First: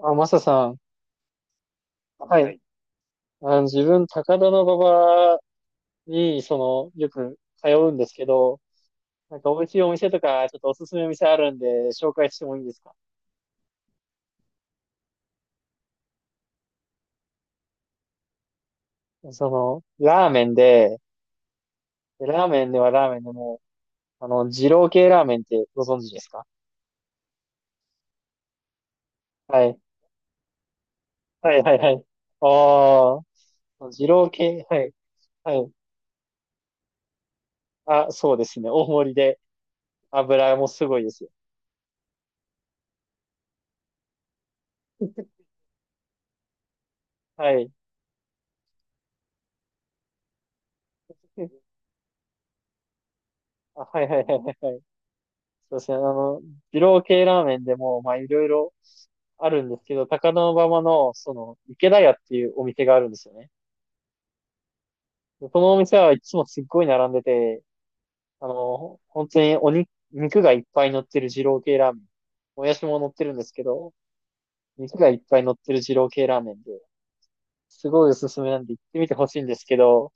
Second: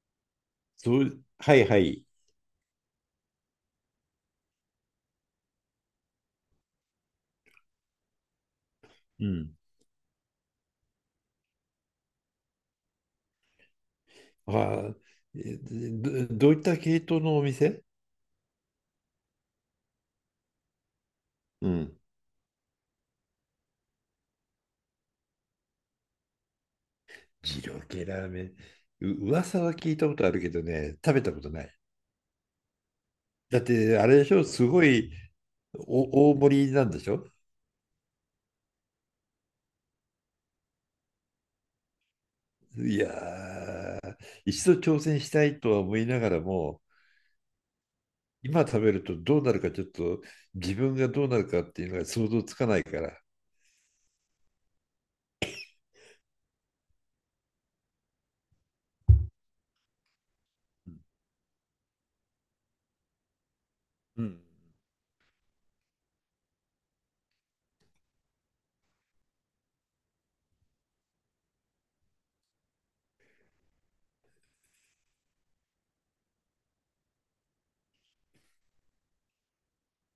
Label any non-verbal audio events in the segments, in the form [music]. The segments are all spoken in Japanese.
あ、マサさん。どう、はいはい。ははい。い。自分、高田馬場に、よく通うんですけど、うなんかん。美味しいお店とか、ちょっとおすすめ店あるんで、紹介してもいいですか？ああ、どういった系統のお店？その、ラーメンで、うん。ラーメンではラーメンでも、二郎系ラーメンってご存知ですか？二郎系ラーメン。噂ははい。聞いたことあるけどね、食べたことはい、なはい、い。はい。あだっあ、て、あ二れで郎しょ、系、すはごい、いはい。お大盛りなんでしょ？あ、そうですね。大盛りで、油もすごいですよ。いやー、一度挑戦したいとは思いながらも、はい。今食べるとどうなるかちょっと自分がどうなるかっ [laughs] ていうのが想像つかないから。あ、はい、はい、はいはい。そうですね、二郎系ラーメンでも、まあ、いろいろあるんですけど、高田馬場の、その、池田屋っていうお店があるんですよね。うん。でこのお店はいつもすっごい並んでて、本当に肉がいっぱい乗ってる二郎系ラーメン。もやしも乗ってるんですけど、肉がいっぱい乗ってる二郎系ラーメンで、すごいおすすめなんで行ってみてほしいんですけど、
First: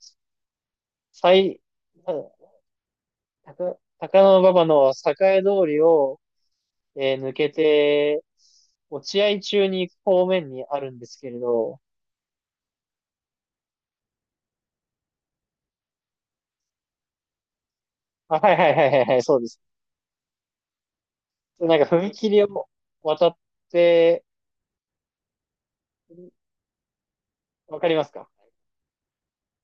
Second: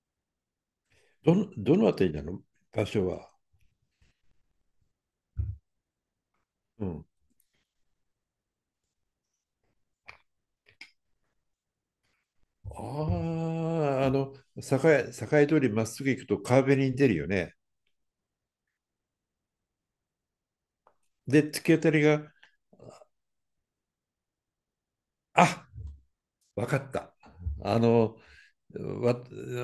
最、どのあたりな高、の？場所は。高野馬場の栄通りをうん。抜けて、落合中に行く方面にあるんですけれど、ああ、栄通りまっすぐ行くと川べりに出るよね。あ、はいはいはいはいはい、そうです。で、突きなん当かたり踏が、切を渡って、あ、わかった。わあかりますの、か？わ、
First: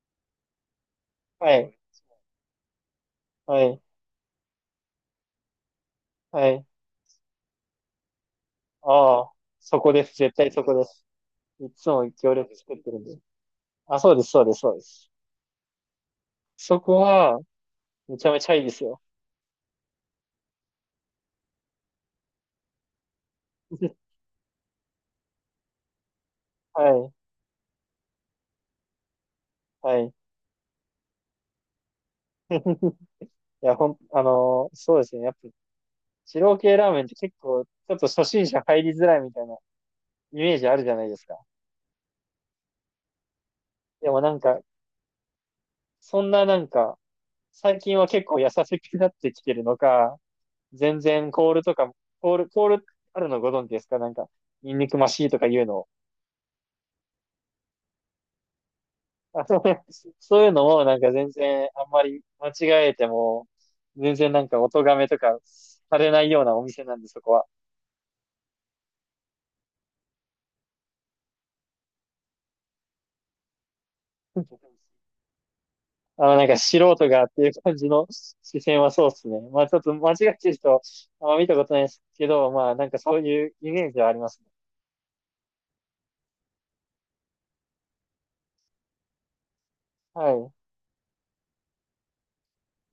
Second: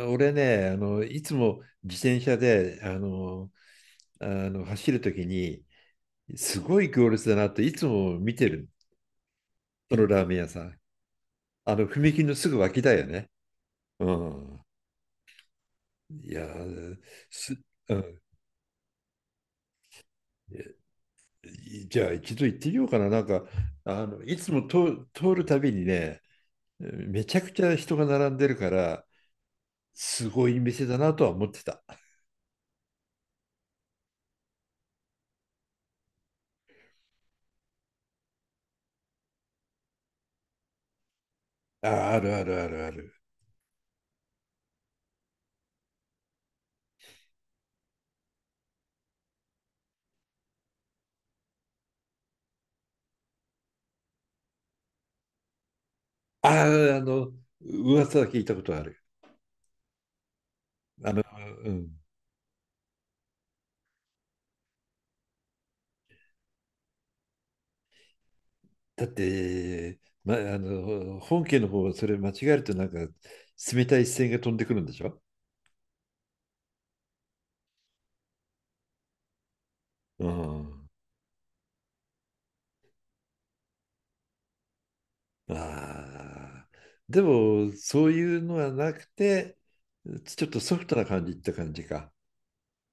俺ね、あの、いつはもい、自転車で、あの、はい、あの走るときに、はすい。ごい行列だなっていつも見てる。ああ、そこそでのす。ラー絶メン屋対さそこん。です。いあの、つも踏切行のす列ぐ作っ脇てだるんよで。ね。あ、うそうです、そうです、ん。そうです。いやそこー、は、す、うめん。ちゃめちゃいいですよ。いじゃあ一度行ってみようかな。なんか、あ [laughs] の、いつも、通るたびにね、はい、めちゃくちゃ人が並んでるから、はい。すごい店だなとは思ってた。[laughs] いや、そうですね。やっぱ、二郎系ラーメンって結構、ちょっと初心者入りづらいみたいなイメージあるじゃないですか。あ、あるあるあるある。でもなんか、そんななんか、最近は結構優しくなってきてるのか、全然コールとかも、コールあるのご存知ですか？なんか、ニンニクマシーとか言うの。ああ、あの、噂は聞いたことある。あそうね。そういうのもなんかあの、全然うあんん。まり間違えても、全然なんかお咎めとかされないようなお店なんで、そこは。だって、ま、あの、本家の方はそれ間違えるとなんか、冷たい視線が飛んでくるんで [laughs] しょ？あの、なんか素人がっていう感じの視線はそうですね。まあちょっと間違っうてる人、ん。あんま見たことないですけど、まあなんかそういうイメージはありますね。ああ。でも、そういうのはなくて、はちょっい。とソフトな感じって感じか。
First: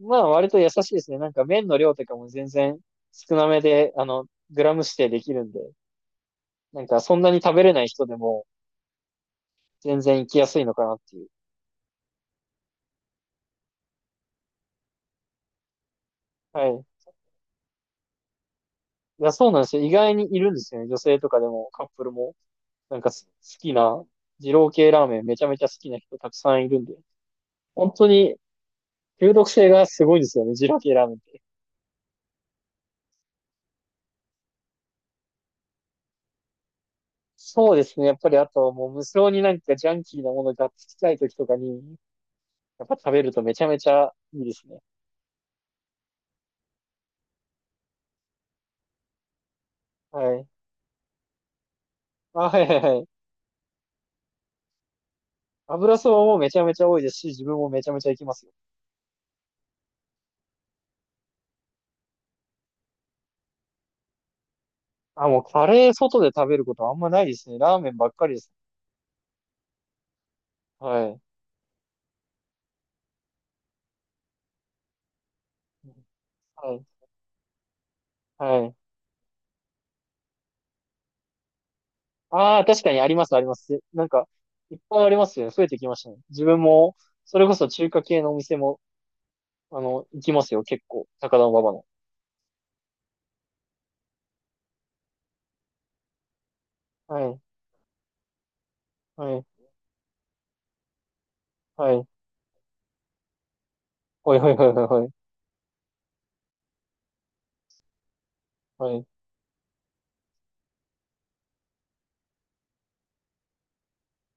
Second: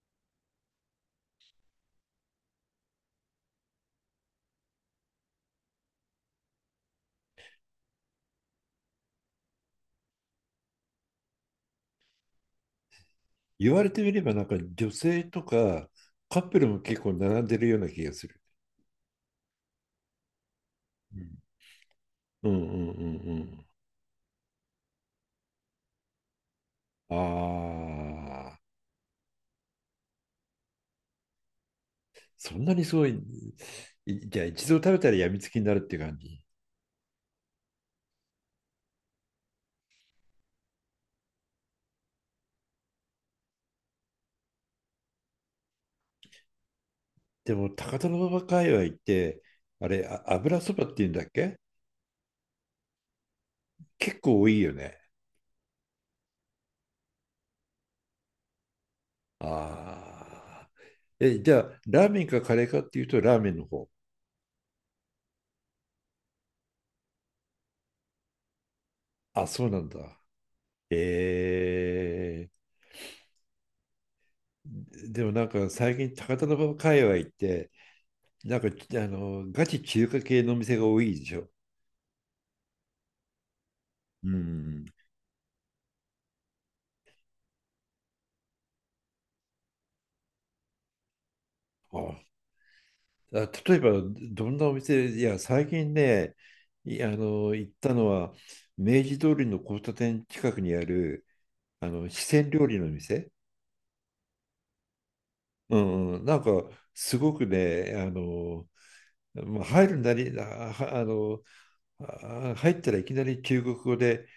まあ、割と優しいですね。なんか麺の量とかも全然少なめで、あの、グラム指定できるんで、なんかそんなに食べれない人でも全然行きやすいのかなっていう。言われてみれば、なんか女性とかカップはルもい。結構並んでるような気がする。いや、そうなんですよ。意外にいるんですよね。女性とかでもカップルも。うんうんうんなんかす好うん。きな、二郎系ラーメンめちゃめちゃ好きな人たくさんいるんで。あ本当にあ、中毒性がすごいですよね。二郎系ラーメンって。そんなにすごい、いじゃあ一度食べたらやみつきになるって感じ。そうですね。やっぱりあともう無性になんかジャンキーなものがっつきたい時とかに、やっぱ食べるとめちゃめちゃいいですね。でも、高田馬場界隈って、あれ、あ、はい。油そばっていうんだっけ？あ、はいはいはい。結構多いよね。油そばもめちゃめちゃ多いですし、自分もめちゃめちゃ行きますよ。ああ。え、じゃあ、ラーメンかカレーかっていうと、ラーメンの方。あ、もうカレー外で食べることはあんまないですね。ラーメンばっかりです。あ、そうなんだ。はい。えー、でもなんか最近、高田馬は場い。界隈って、なんはか、い。あの、ガチ中華系のお店が多いでしょ。ああ、確かにあります、あります。なんか、ういっん。ぱいありますよね。増えてきましたね。自分も、それこそ中華系のお店も、あの、行きますよ、結構。高田馬場の。あ、あ、例えば、どんなお店、いや、最近ね、いあはい。の、行ったのは、明治通はい。りの交差点近くにある、あはい。の、四川料理の店。はい、はい、はい、はい。うんうん、なんか、すごくね、あの、はい。まあ、入るなり、あ、はあの、あ入ったらいきなり中国語で、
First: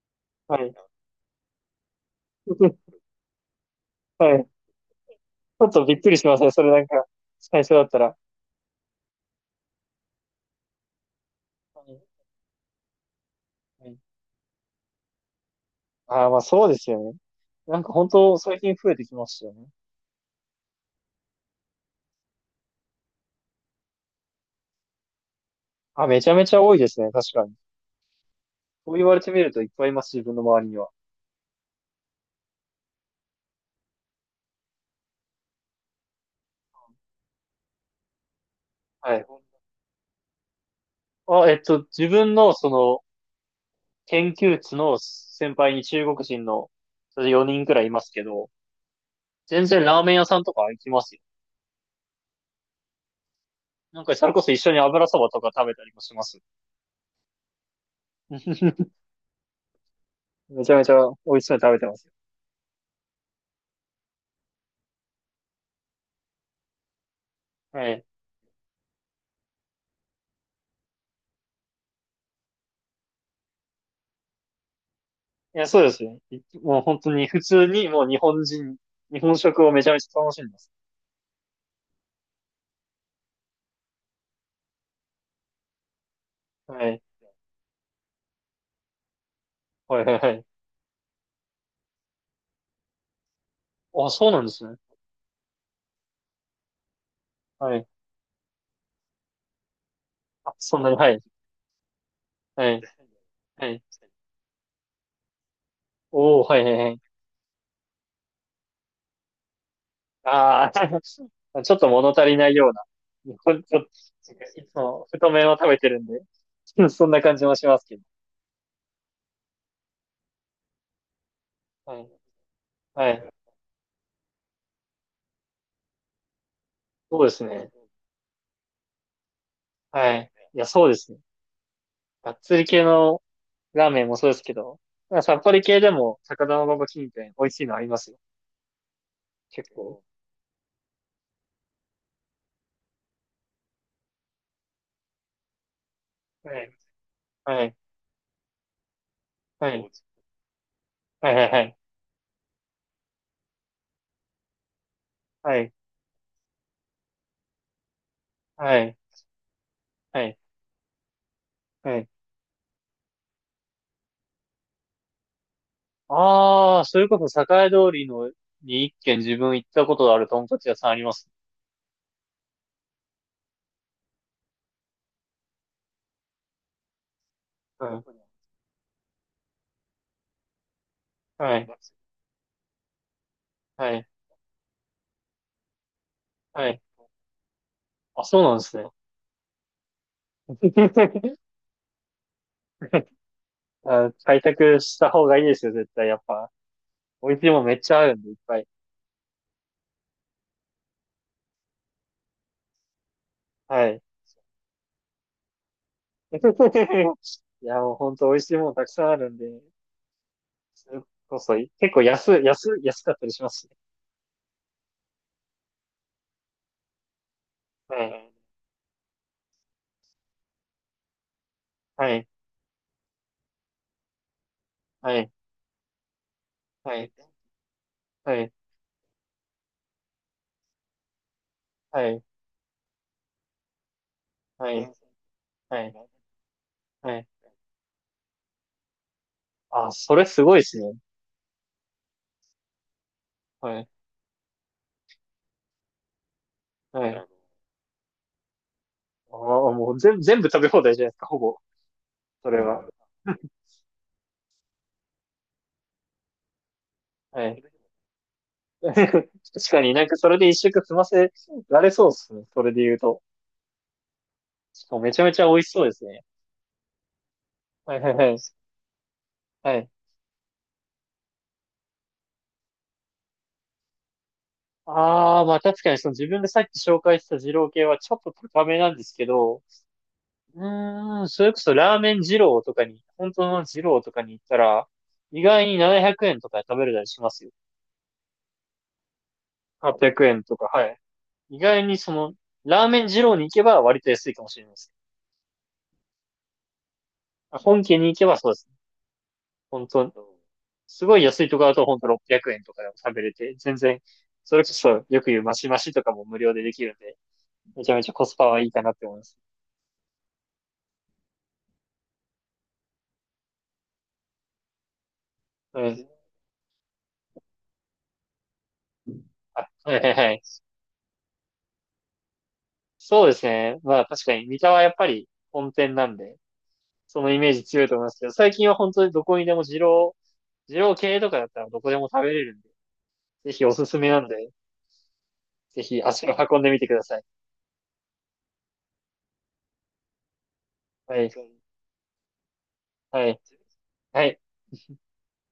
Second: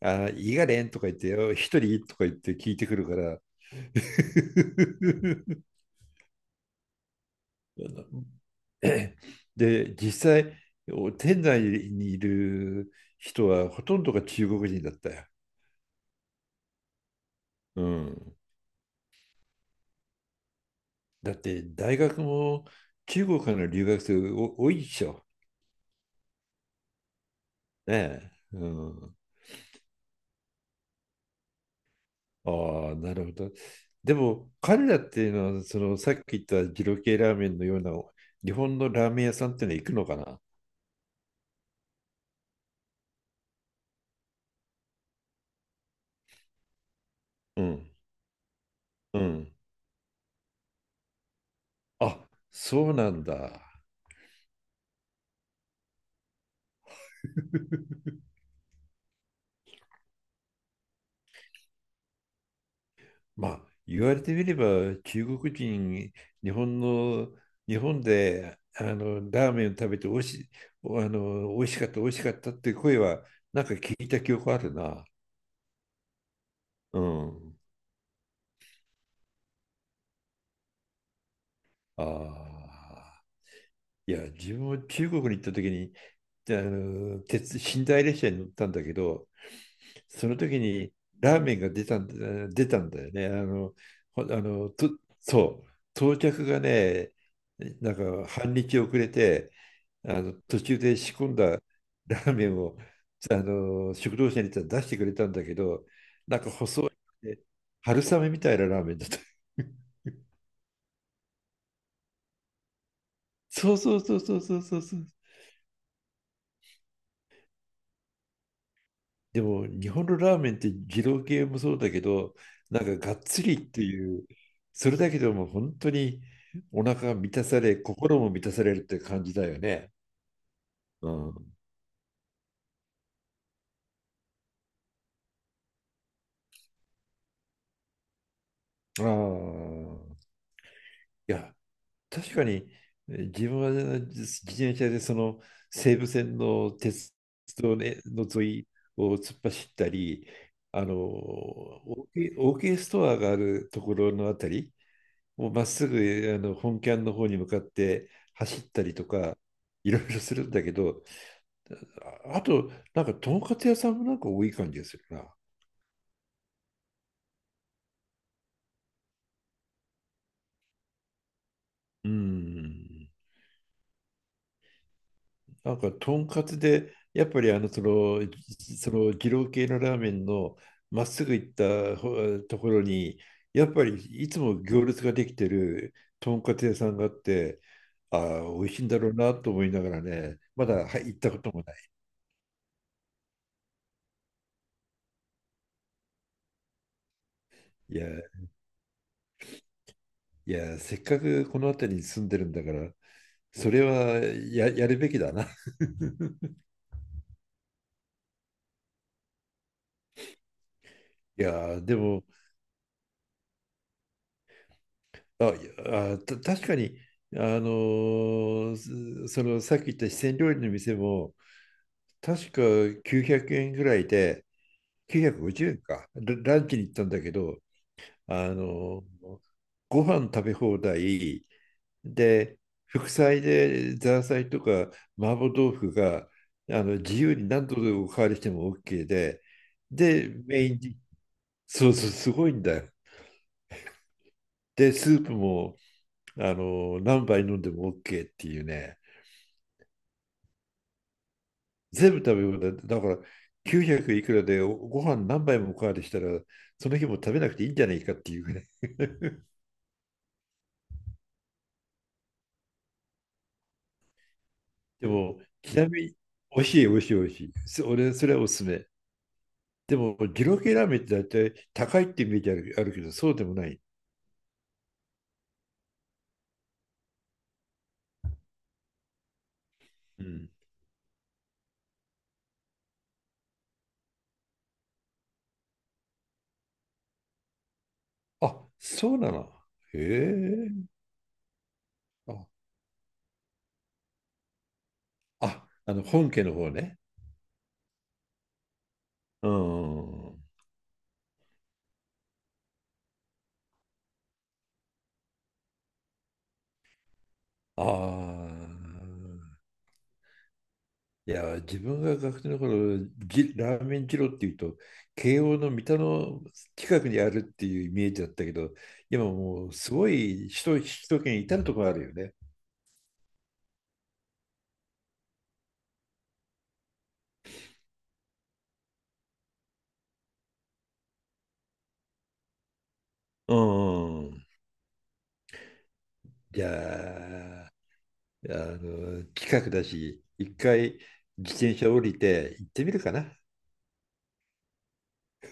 あ、いはい。はがれい。んとか言って、あ一人とか言って聞いて [laughs] くるから、はい。 [laughs] ちょっとびっくりしますね。それなんか、最初だったら。[clears throat] [laughs] で、実際、店内はい。にいる人はほはい。とんどが中国人だったよ。ああ、まあそうですよね。なうんか本ん。当最近増えてきましたよね。だって、大学も中国からの留学生多いでしょ。あ、めちゃめちゃ多いですね。確かに。ねえ。うそう言わん。れてみるといっぱいいます、自分の周りには。ああ、なるほど。でも、彼らっていうのは、そのさっき言った二郎系ラーメンのような日本のラーはメい。ン屋さんっていうのは行くのかな？あ、えっと、自分のその研究室の先輩に中国人のそれ4う人くらいいん。ますけど、うん。全然ラーメン屋さんとか行きますよ。あ、そうなんだ。なんかそれこそ一緒に油そばとか食べたりもします。[laughs] めちゃめちゃ美味しそうに食べてますよ。まあ、言われてみれば、中国人、日本の、日は本い。で、あの、ラーメンを食べておいし、あの、美味しかったっていう声は、なんか聞いた記憶あるな。いや、そうですね。い、もうう本当に普ん。通にもう日本人、日本食をめちゃめちゃ楽しんでます。ああ。いや、自分も中国に行った時に、あはい。の、鉄、寝台列車に乗ったんだけど、はいはいそはのい。時にラーメンが出たんだよね。あの、あ、ほあそうなんですの、ね。と、そう、到着がね、はい。なんか半日遅れて、あのあ、途そ中んなでに、は仕い。込んだ [laughs] ラーメンはをい。あはい。の食堂車に行ったら出してくれたんだけど、なんおー、かはい、はい、細はい。い、ね、春雨みたいなラーメンだった。[laughs] ああ、[laughs] ちょっと物足りないような。ほんそと、ういそうそうそうそうつそうそう。も太麺を食べてるんで、[laughs] そんな感じもしますけど。でも日本のラーメンって二郎系もそうだはけい。ど、なんかはがっい。つりっていう、それだけでも本当にお腹がそうで満すたさね。れ、心も満たされるって感じだよね。はい。いや、そうでうすね。ん。がっつり系のラーメンもそうですけど、まあさっぱり系でも、高田馬場近辺、美味しいのありますよ。あ結構。あ。いや、確かに、自分は自転車でその西武線はのい。鉄は道い。ねの沿いを突っ走はったい。り、あの、はい。はい。オーケーストアがあるところのあたり、をはまっい。すぐあの本キャンの方に向かって走っはい。たはりい。とか、いろいろはすい。るんだけど、はい。ああと、なんか、とんかつ屋さんもなんか多い感じがするな。ああ、それこそ栄通りのに一軒自分行ったことあるとんかつ屋さんあります。うん。なんか、とんかつで、やっぱりあの、そうん。の、その、二郎系のラーメンのまっすぐ行っはい。たところに、やっぱはりい。いつも行列ができてるとんかつは屋い。さんがあって、ああ、そあ、う美なんで味すしいね。んだろうなと思いながらね、まだ、はい、行った [laughs] こともない。あ、開拓した方がいいですよ、絶対。やっぱ。美味しいもんめっちいゃあや、るんで、いっぱい。いや、せっかくこの辺りに住んでるんだから、それはい。はやるべきだな。[laughs] い [laughs] いや、もうほんと美味しいもんたくさんあるんで、それこそ、結やで構も安かったりしますしね。あいやあた確かにあのはい。ーそのさっき言った四川料理の店もは確か900円ぐらいで、い。950円か、ラランチに行っはたんい。だけど、はあい。の、ご飯食べ放題はい。で、副菜でザーサイとはかい。麻婆豆はい。腐はい。があの自はい。由に何度でおかわりしても OK で、あ、それで、すごいでメイすンね。に、そうそう、すごいんだよ。はい。で、スープもあのは何い。杯飲んでも OK っていうね。ああ、もう全部食べ放題じゃないですか、ほぼ。全部食べそ物れだ。は。だから [laughs] 900いくらでご飯何杯もおかわりしたら、その日も食べはなくい。ていいんじゃないかっていうぐらい。[laughs] 確 [laughs] かになんかそれで一食済ませられそうですね。それで言うと。しかもでめちゃめも、ちゃ美味しちそうなでみすに、ね。美味しい。はいは俺、いそはれい。はおすすめ。はい。でも、二郎系ラーメンって大体高いってイメージある、あるけど、そうでもない。ああ、まあ確かにその自分でさっき紹介した二郎系はちょっと高めなんですけど、うん。うーん、それこそラーメン二郎とかに、本当の二郎とかに行ったら、意外に700円とかで食べれたりしますよ。あ、そうなの。へ800円とか、はえ。い。意外にその、あ、ラーメン二郎に行けば割と安いかもしれないです。あの、本家の方ね。本家に行けばそうですね。う本当、ん。あすごい安いところだと本当600円とかでも食べれて、全然、それこそよく言うマシマシとかも無料でできるんで、めちゃめちゃコスパあ。はいいかなって思います。いや、自分が学生の頃、ラーメン二郎っていうと、慶応のう三田ん。の近くにあるっていうイメージだったけど、今もあうはすいはごいはい。い首都圏至るところあるよね。そうですね。まあ確かに、三田はやっぱり本店なんで、そのイメージ強いと思いますけど、最近は本当にどこにでも二郎系とかだったらどこでも食べれるんで、ぜうひおすすめなんん。で、ぜひ足を運んじゃでみてください。あ、あの、近くだし、一回はい。自転車降りて行ってみるかはな。い。はい。